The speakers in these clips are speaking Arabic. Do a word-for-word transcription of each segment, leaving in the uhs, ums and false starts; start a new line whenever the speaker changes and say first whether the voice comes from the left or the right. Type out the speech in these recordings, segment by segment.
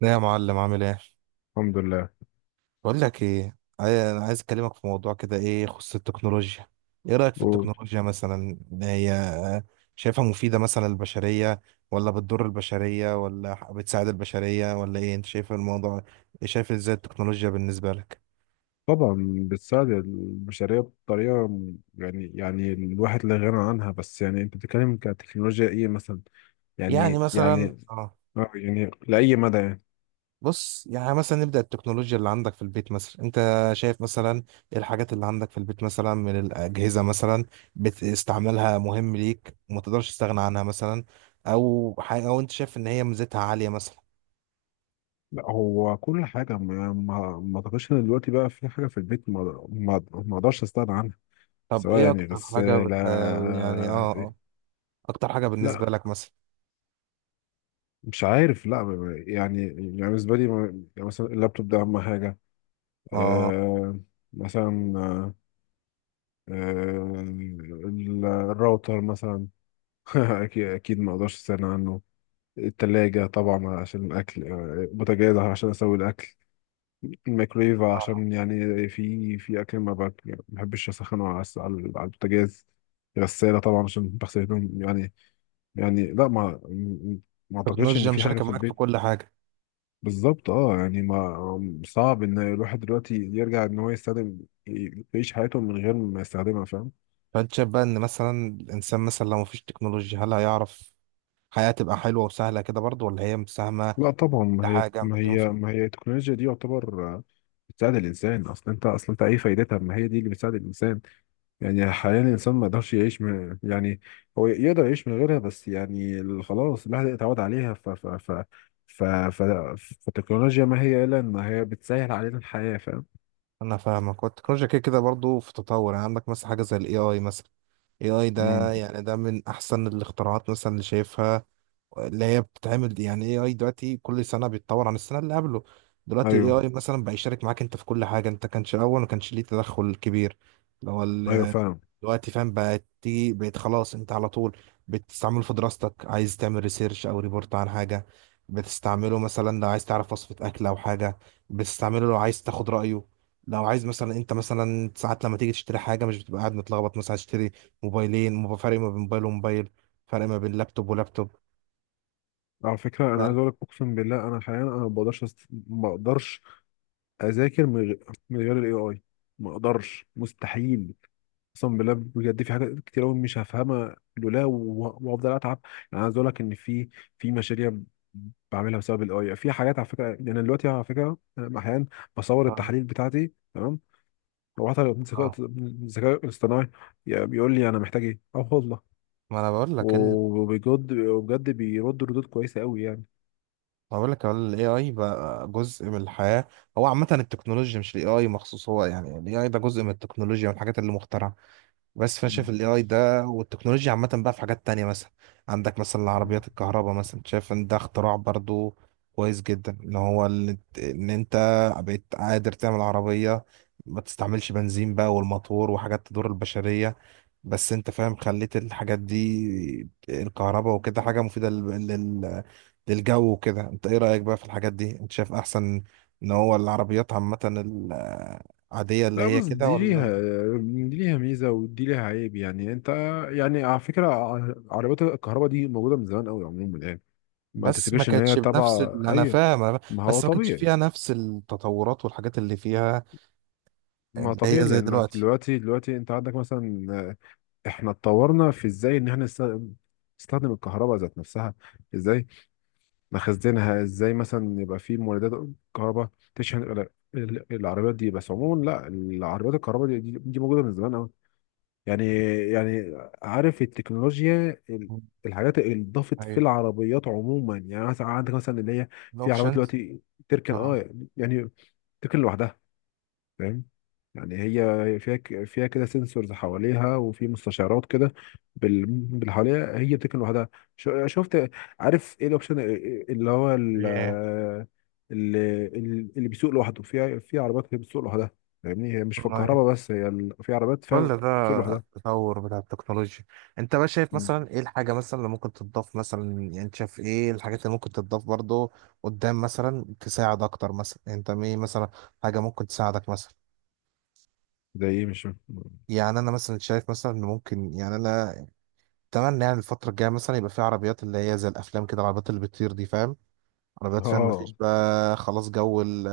right: لا، يا معلم، عامل ايه؟
left: الحمد لله.
right: بقول لك ايه، عاي- انا عايز اكلمك في موضوع كده ايه يخص التكنولوجيا. ايه رايك في
left: وطبعا
right: التكنولوجيا مثلا؟ هي شايفها مفيده مثلا للبشريه، ولا بتضر البشريه، ولا ح- بتساعد البشريه، ولا ايه انت شايف الموضوع؟ شايف ازاي التكنولوجيا بالنسبه لك؟
left: بتساعد البشرية بطريقة م- يعني يعني الواحد لا غنى عنها، بس يعني انت بتتكلم كتكنولوجيا ايه مثلا؟
right: يعني
left: يعني
right: مثلا،
left: يعني
right: اه.
left: آه، يعني لأي مدى يعني؟
right: بص، يعني مثلا نبدأ التكنولوجيا اللي عندك في البيت مثلا، انت شايف مثلا ايه الحاجات اللي عندك في البيت مثلا من الأجهزة مثلا، بتستعملها مهم ليك وما تقدرش تستغنى عنها مثلا؟ او حاجة، او انت شايف ان هي ميزتها عالية مثلا؟
left: لا، هو كل حاجة، ما ما ما اعتقدش ان دلوقتي بقى في حاجة في البيت ما ما ما اقدرش استغنى عنها،
right: طب،
left: سواء
right: ايه
left: يعني.
right: اكتر
left: بس
right: حاجة بتح... يعني،
left: لا،
right: اه، اه،
left: إيه؟
right: اكتر حاجة بالنسبة
left: لا،
right: لك مثلا؟
left: مش عارف. لا يعني يعني بالنسبة لي يعني مثلا اللابتوب ده أهم حاجة.
right: اه.
left: أه مثلا، آه، ال- الراوتر مثلا. اكيد اكيد ما اقدرش استغنى عنه. التلاجة طبعا عشان الاكل، آه، بوتاجاز عشان اسوي الاكل. الميكرويف
right: آه.
left: عشان يعني في في اكل ما بك- يعني ما بحبش اسخنه على الس- على على البوتاجاز. غسالة طبعا عشان بغسل هدوم يعني. يعني لا، ما ما اعتقدش ان
right: التكنولوجيا
left: في حاجة
right: مشاركة
left: في
right: معاك في
left: البيت.
right: كل حاجة.
left: بالظبط اه، يعني ما صعب ان الواحد دلوقتي يرجع ان هو يستخدم، يعيش حياته من غير ما يستخدمها، فاهم؟
right: فانت شايف بقى ان مثلا الانسان مثلا لو مفيش تكنولوجيا، هل هيعرف حياة تبقى حلوة وسهلة كده برضه، ولا هي مساهمة
left: لا طبعا، ما هي
right: لحاجة
left: ما
right: مليون في؟
left: هي ما هي التكنولوجيا دي، يعتبر آه، بتساعد الانسان. اصلا انت، اصلا انت ايه فايدتها، ما هي دي اللي بتساعد الانسان. يعني حاليا الانسان ما يقدرش يعيش من، يعني هو يقدر يعيش من غيرها، بس يعني ال- خلاص الواحد اتعود عليها ف ف ف ف ف فالتكنولوجيا ما هي الا ان هي بتسهل علينا الحياه، فاهم؟
right: انا فاهمك، والتكنولوجيا كده كده برضه في تطور، يعني عندك مثلا حاجه زي الاي اي مثلا. اي اي ده
left: امم
right: يعني ده من احسن الاختراعات مثلا اللي شايفها، اللي هي بتتعمل، يعني اي اي دلوقتي كل سنه بيتطور عن السنه اللي قبله. دلوقتي الاي
left: ايوه.
right: اي مثلا بقى يشارك معاك انت في كل حاجه، انت كانش الاول ما كانش ليه تدخل كبير، اللي هو
left: ايوه فعلا.
right: دلوقتي، فاهم؟ بقت تيجي، بقيت خلاص انت على طول بتستعمله في دراستك، عايز تعمل ريسيرش او ريبورت عن حاجه، بتستعمله مثلا لو عايز تعرف وصفه اكل او حاجه، بتستعمله لو عايز تاخد رايه، لو عايز مثلا، انت مثلا ساعات لما تيجي تشتري حاجه مش بتبقى قاعد متلخبط مثلا؟ هتشتري موبايلين، مو- فرق ما بين موبايل وموبايل، فرق ما بين لابتوب ولابتوب.
left: على فكره
right: ف...
left: انا عايز اقول لك، اقسم بالله انا حاليا انا ما بقدرش أست... ما اقدرش اذاكر من غير، من غير الاي اي. ما اقدرش، مستحيل، اقسم بالله بجد. في حاجات كتير قوي مش هفهمها لولا و- وافضل اتعب. يعني عايز اقول لك ان في، في مشاريع بعملها بسبب الاي. في حاجات على فكره، يعني أنا دلوقتي على فكره أنا احيانا بصور
right: اه،
left: التحاليل بتاعتي، تمام؟ لو حتى الذكاء
right: اه،
left: الذكاء الاصطناعي يعني بيقول لي انا محتاج ايه، اه والله.
right: ما انا بقول لك ال...
left: وبجد بجد بيرد ردود كويسه قوي يعني.
right: ما بقول لك الاي اي بقى جزء من الحياه. هو عامه التكنولوجيا، مش الاي اي مخصوص، هو يعني الاي اي ده جزء من التكنولوجيا والحاجات اللي مخترعه. بس فانا شايف
left: مم.
right: الاي اي ده والتكنولوجيا عامه بقى في حاجات تانية مثلا. عندك مثلا العربيات الكهرباء مثلا، شايف ان ده اختراع برضو كويس جدا، ان هو ال- ان انت بقيت قادر تعمل عربيه، ما تستعملش بنزين بقى، والموتور وحاجات تضر البشريه. بس انت فاهم، خليت الحاجات دي الكهرباء وكده حاجه مفيده لل... لل... للجو وكده. انت ايه رايك بقى في الحاجات دي؟ انت شايف احسن ان هو العربيات عامه العاديه اللي
left: لا
right: هي
left: بص،
right: كده،
left: دي ليها
right: ولا؟
left: دي ليها ميزة ودي ليها عيب. يعني انت، يعني على فكرة ع- عربيات الكهرباء دي موجودة من زمان قوي عموما، يعني ما
right: بس ما
left: تفتكرش ان هي
right: كانتش بنفس
left: تبع،
right: ال... انا
left: ايوه.
right: فاهم أنا...
left: ما هو
right: بس ما كانتش
left: طبيعي.
right: فيها نفس التطورات والحاجات اللي فيها،
left: ما
right: اللي
left: طبيعي
right: هي زي
left: لانك
right: دلوقتي.
left: دلوقتي دلوقتي انت عندك مثلا. آه، احنا اتطورنا في ازاي ان احنا نست- نستخدم الكهرباء ذات نفسها، ازاي نخزنها، ازاي مثلا يبقى في مولدات كهرباء تشحن ال- ال- العربيات دي. بس عموما لا، العربيات الكهرباء دي, دي دي موجوده من زمان قوي يعني يعني عارف التكنولوجيا، ال-
right: مم.
left: الحاجات اللي اتضافت في
right: ايوه،
left: العربيات عموما، يعني مثلا عندك مثلا اللي هي في عربيات
right: الاوبشنز.
left: دلوقتي تركن
right: اه.
left: اه، يعني تركن لوحدها فاهم. يعني هي، هي فيها ك- فيها كده سنسورز حواليها وفي مستشعرات كده بال... بال- حواليها، هي بتكن لوحدها. شو- شفت. عارف ايه الاوبشن اللي هو ال-
right: ايه.
left: اللي, اللي بيسوق لوحده. في في عربيات هي بتسوق لوحدها فاهمني، هي مش في
right: أيوة.
left: الكهرباء بس، هي ال... في عربيات فاهم،
right: كل ده
left: بتسوق لوحدها.
right: التطور بتاع التكنولوجيا. انت بقى شايف
left: مم.
right: مثلا ايه الحاجة مثلا اللي ممكن تتضاف مثلا؟ يعني انت شايف ايه الحاجات اللي ممكن تتضاف برضو قدام مثلا، تساعد اكتر مثلا؟ انت ايه مثلا حاجة ممكن تساعدك مثلا؟
left: زي ايه؟ مش فاهم.
right: يعني انا مثلا شايف مثلا ان ممكن، يعني انا اتمنى يعني الفترة الجاية مثلا يبقى في عربيات اللي هي زي الأفلام كده، العربيات اللي بتطير دي، فاهم؟ عربيات، فاهم؟
left: اه
right: مفيش بقى خلاص جو ال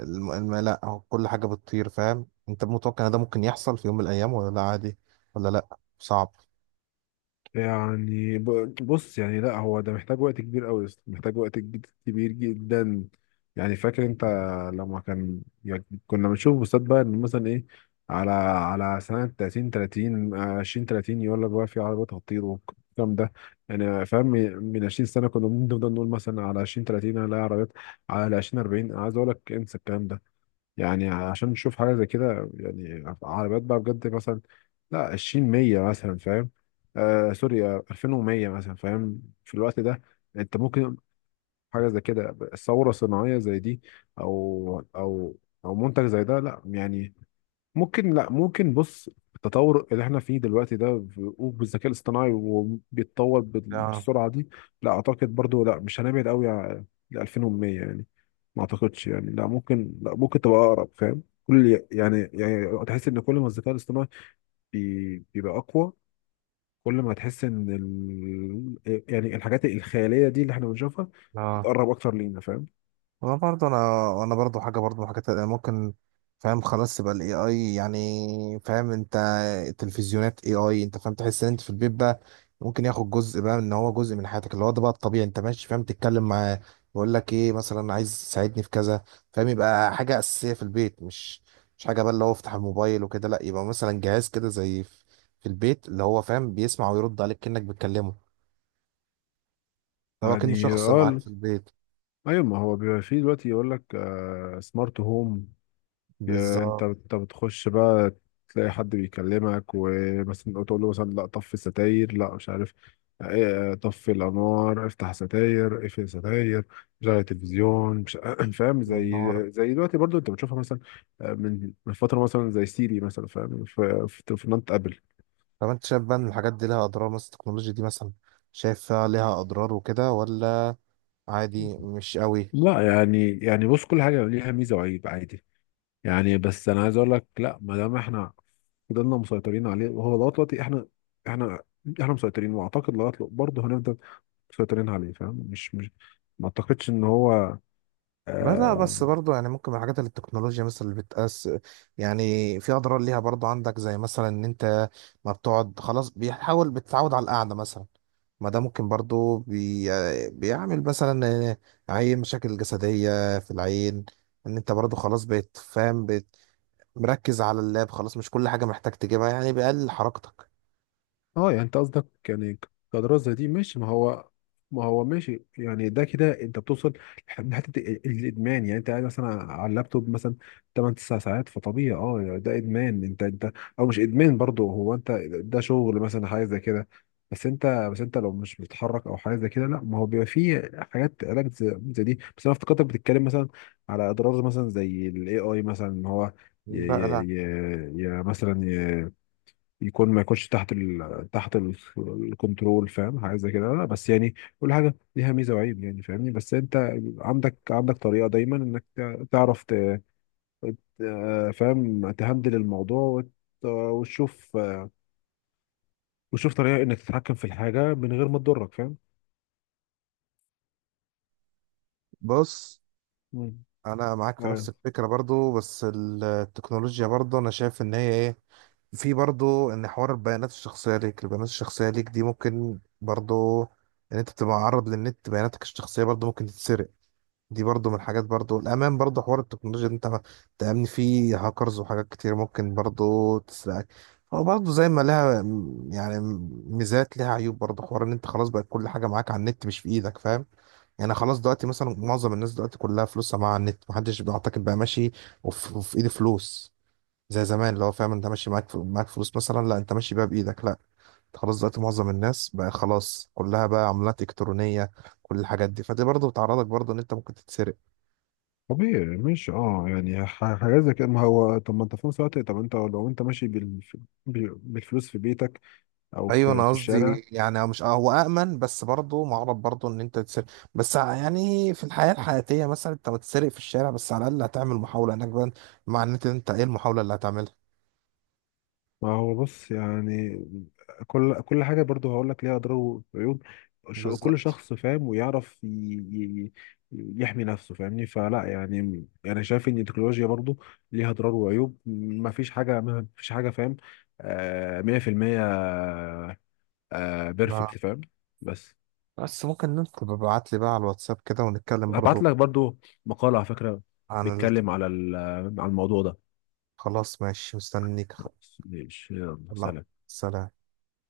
right: الم... الم... لا، هو كل حاجة بتطير. فاهم؟ أنت متوقع إن ده ممكن يحصل في يوم من الأيام، ولا لا عادي، ولا لا صعب؟
left: يعني ب- بص، يعني لا هو ده محتاج وقت كبير قوي، محتاج وقت جد- كبير جدا. يعني فاكر انت لما كان، يعني كنا بنشوف بوستات بقى ان مثلا ايه، على على سنة ثلاثين ثلاثين آه، عشرين ثلاثين، يقول لك بقى في عربيات هتطير والكلام ده يعني. فاهم، من عشرين سنة كنا بنفضل نقول مثلا على عشرين ثلاثين هنلاقي عربيات، على عشرين اربعين. عايز اقول لك انسى الكلام ده يعني، عشان نشوف حاجة زي كده يعني، عربيات بقى بجد مثلا، لا عشرين مية مثلا، فاهم؟ آه سوري، آه، الفين ومية مثلا، فاهم؟ في الوقت ده انت ممكن حاجة زي كده، ثورة صناعية زي دي، او او او منتج زي ده. لا يعني، ممكن. لا ممكن، بص التطور اللي احنا فيه دلوقتي ده ب- وبالذكاء الاصطناعي، وبيتطور بال-
right: لا،
left: بالسرعة دي، لا اعتقد برضو لا مش هنبعد قوي ل الفين ومية يعني. ما اعتقدش يعني، لا ممكن لا ممكن تبقى اقرب، فاهم؟ كل يعني، يعني تحس ان كل ما الذكاء الاصطناعي بي- بيبقى اقوى، كل ما هتحس ان ال... إيه، يعني الحاجات الخياليه دي اللي احنا بنشوفها
right: لا،
left: تقرب اكتر لينا، فاهم؟
right: هو برضه انا، وانا برضه حاجه برضه من حاجات ممكن، فاهم، خلاص تبقى الاي اي، يعني فاهم انت، التلفزيونات اي اي، انت فاهم؟ تحس ان انت في البيت بقى ممكن ياخد جزء بقى، من ان هو جزء من حياتك، اللي هو ده بقى الطبيعي، انت ماشي، فاهم، تتكلم معاه، يقول لك ايه مثلا، عايز تساعدني في كذا، فاهم؟ يبقى حاجه اساسيه في البيت، مش مش حاجه بقى اللي هو افتح الموبايل وكده، لا، يبقى مثلا جهاز كده زي في في البيت اللي هو، فاهم، بيسمع ويرد عليك كأنك بتكلمه. هو كأنه
left: يعني
right: شخص
left: اه
right: معاك
left: ال-
right: في البيت.
left: ايوه، ما هو بيبقى فيه دلوقتي يقول لك سمارت هوم. يا انت
right: بالظبط.
left: انت بتخش بقى تلاقي حد بيكلمك، ومثلا تقول له مثلا لا طفي الستاير، لا مش عارف، ايه، اه، طفي الانوار، افتح ستاير، اقفل ستاير، شغل التلفزيون، مش فاهم. زي،
right: والنار.
left: زي دلوقتي برضو انت بتشوفها مثلا، اه، من من فتره، مثلا زي سيري مثلا، فاهم في في تليفونات ابل.
right: طب، انت شايف بقى ان الحاجات دي لها اضرار مثلا؟ التكنولوجيا دي مثلا، شايفها ليها اضرار وكده، ولا عادي، مش قوي؟
left: لا يعني، يعني بص كل حاجه ليها ميزه وعيب عادي يعني. بس انا عايز اقول لك، لا ما دام احنا فضلنا مسيطرين عليه وهو لغايه دلوقتي احنا، احنا احنا مسيطرين، واعتقد لغايه دلوقتي برضه هنفضل مسيطرين عليه فاهم، مش مش ما اعتقدش ان هو
right: لا، لا،
left: آه.
right: بس برضو يعني ممكن من الحاجات اللي التكنولوجيا مثلا اللي بتقاس، يعني في اضرار ليها برضو، عندك زي مثلا ان انت ما بتقعد، خلاص بيحاول بتتعود على القعده مثلا. ما ده ممكن برضو بي... بيعمل مثلا عين، مشاكل جسديه في العين، ان انت برضو خلاص بقيت، فاهم، بقيت مركز على اللاب، خلاص مش كل حاجه محتاج تجيبها، يعني بيقلل حركتك.
left: اه يعني انت قصدك يعني كدراسة زي دي ماشي، ما هو ما هو ماشي يعني ده كده انت بتوصل لحد- لحته ال- الادمان، يعني انت قاعد مثلا على اللابتوب مثلا ثماني تسعة ساعات، فطبيعي اه يعني ده ادمان. انت انت او مش ادمان برضو، هو انت ده شغل مثلا حاجه زي كده، بس انت بس انت لو مش بتتحرك او حاجه زي كده لا. ما هو بيبقى فيه حاجات علاج زي, زي دي، بس انا افتكرتك بتتكلم مثلا على اضرار مثلا زي الاي اي مثلا ان هو ي
right: لا، لا،
left: ي ي ي مثلا يكون ما يكونش تحت ال... تحت ال... الكنترول، فاهم حاجه زي كده، لا، بس يعني كل حاجه ليها ميزه وعيب يعني فاهمني، بس انت عندك عندك طريقه دايما انك تع- تعرف ت... ت- فاهم تهندل الموضوع وت... وتشوف وتشوف طريقه انك تتحكم في الحاجه من غير ما تضرك فاهم.
right: بص،
left: مم.
right: انا معاك في نفس
left: ايوه
right: الفكره برضو، بس التكنولوجيا برضو انا شايف ان هي ايه، في برضو ان حوار البيانات الشخصيه ليك، البيانات الشخصيه ليك دي ممكن برضو ان انت تبقى معرض للنت، بياناتك الشخصيه برضو ممكن تتسرق. دي برضو من الحاجات برضو، الأمان برضو حوار التكنولوجيا، إن أنت ما- تأمن فيه، هاكرز وحاجات كتير ممكن برضو تسرقك. هو برضو زي ما لها م- يعني ميزات لها عيوب، برضو حوار إن أنت خلاص بقت كل حاجة معاك على النت مش في إيدك، فاهم؟ يعني خلاص دلوقتي مثلا، معظم الناس دلوقتي كلها فلوسها معاها على النت، محدش بيعتقد بقى ماشي وف- وفي إيده فلوس زي زمان، اللي هو، فاهم، انت ماشي معاك فل- معاك فلوس مثلا، لا، انت ماشي بيها بايدك، لا، انت خلاص دلوقتي، معظم الناس بقى خلاص كلها بقى عملات الكترونيه، كل الحاجات دي، فدي برضه بتعرضك برضه ان انت ممكن تتسرق.
left: طبيعي مش اه يعني ح- حاجات زي كده. ما هو طب ما انت في نفس الوقت، طب انت لو انت ماشي بال... بال- بالفلوس في بيتك او
right: ايوه،
left: في
right: انا
left: في الشارع.
right: قصدي يعني مش، اه، هو امن، بس برضه معرض برضه ان انت تتسرق. بس ع- يعني في الحياه الحياتيه مثلا، انت بتسرق في الشارع، بس على الاقل هتعمل محاوله انك بقى، مع ان انت انت ايه المحاوله اللي هتعملها؟
left: ما هو بص يعني كل كل حاجة برضو هقول لك ليها أضرار وعيوب. ش- كل
right: بالظبط.
left: شخص فاهم ويعرف ي- ي- يحمي نفسه فاهمني، فلا يعني أنا شايف إن التكنولوجيا برضو ليها أضرار وعيوب، ما فيش حاجة ما فيش حاجة فاهم آه، مية في المية
right: ما-
left: بيرفكت فاهم. بس
right: بس ممكن انت تبقى ابعت لي بقى على الواتساب كده ونتكلم
left: هبعت
right: برضه
left: لك برضو مقالة على فكرة
right: عن ال...
left: بيتكلم على ال- على الموضوع ده.
right: خلاص، ماشي، مستنيك.
left: بس ماشي، يلا،
right: الله.
left: سلام.
right: سلام.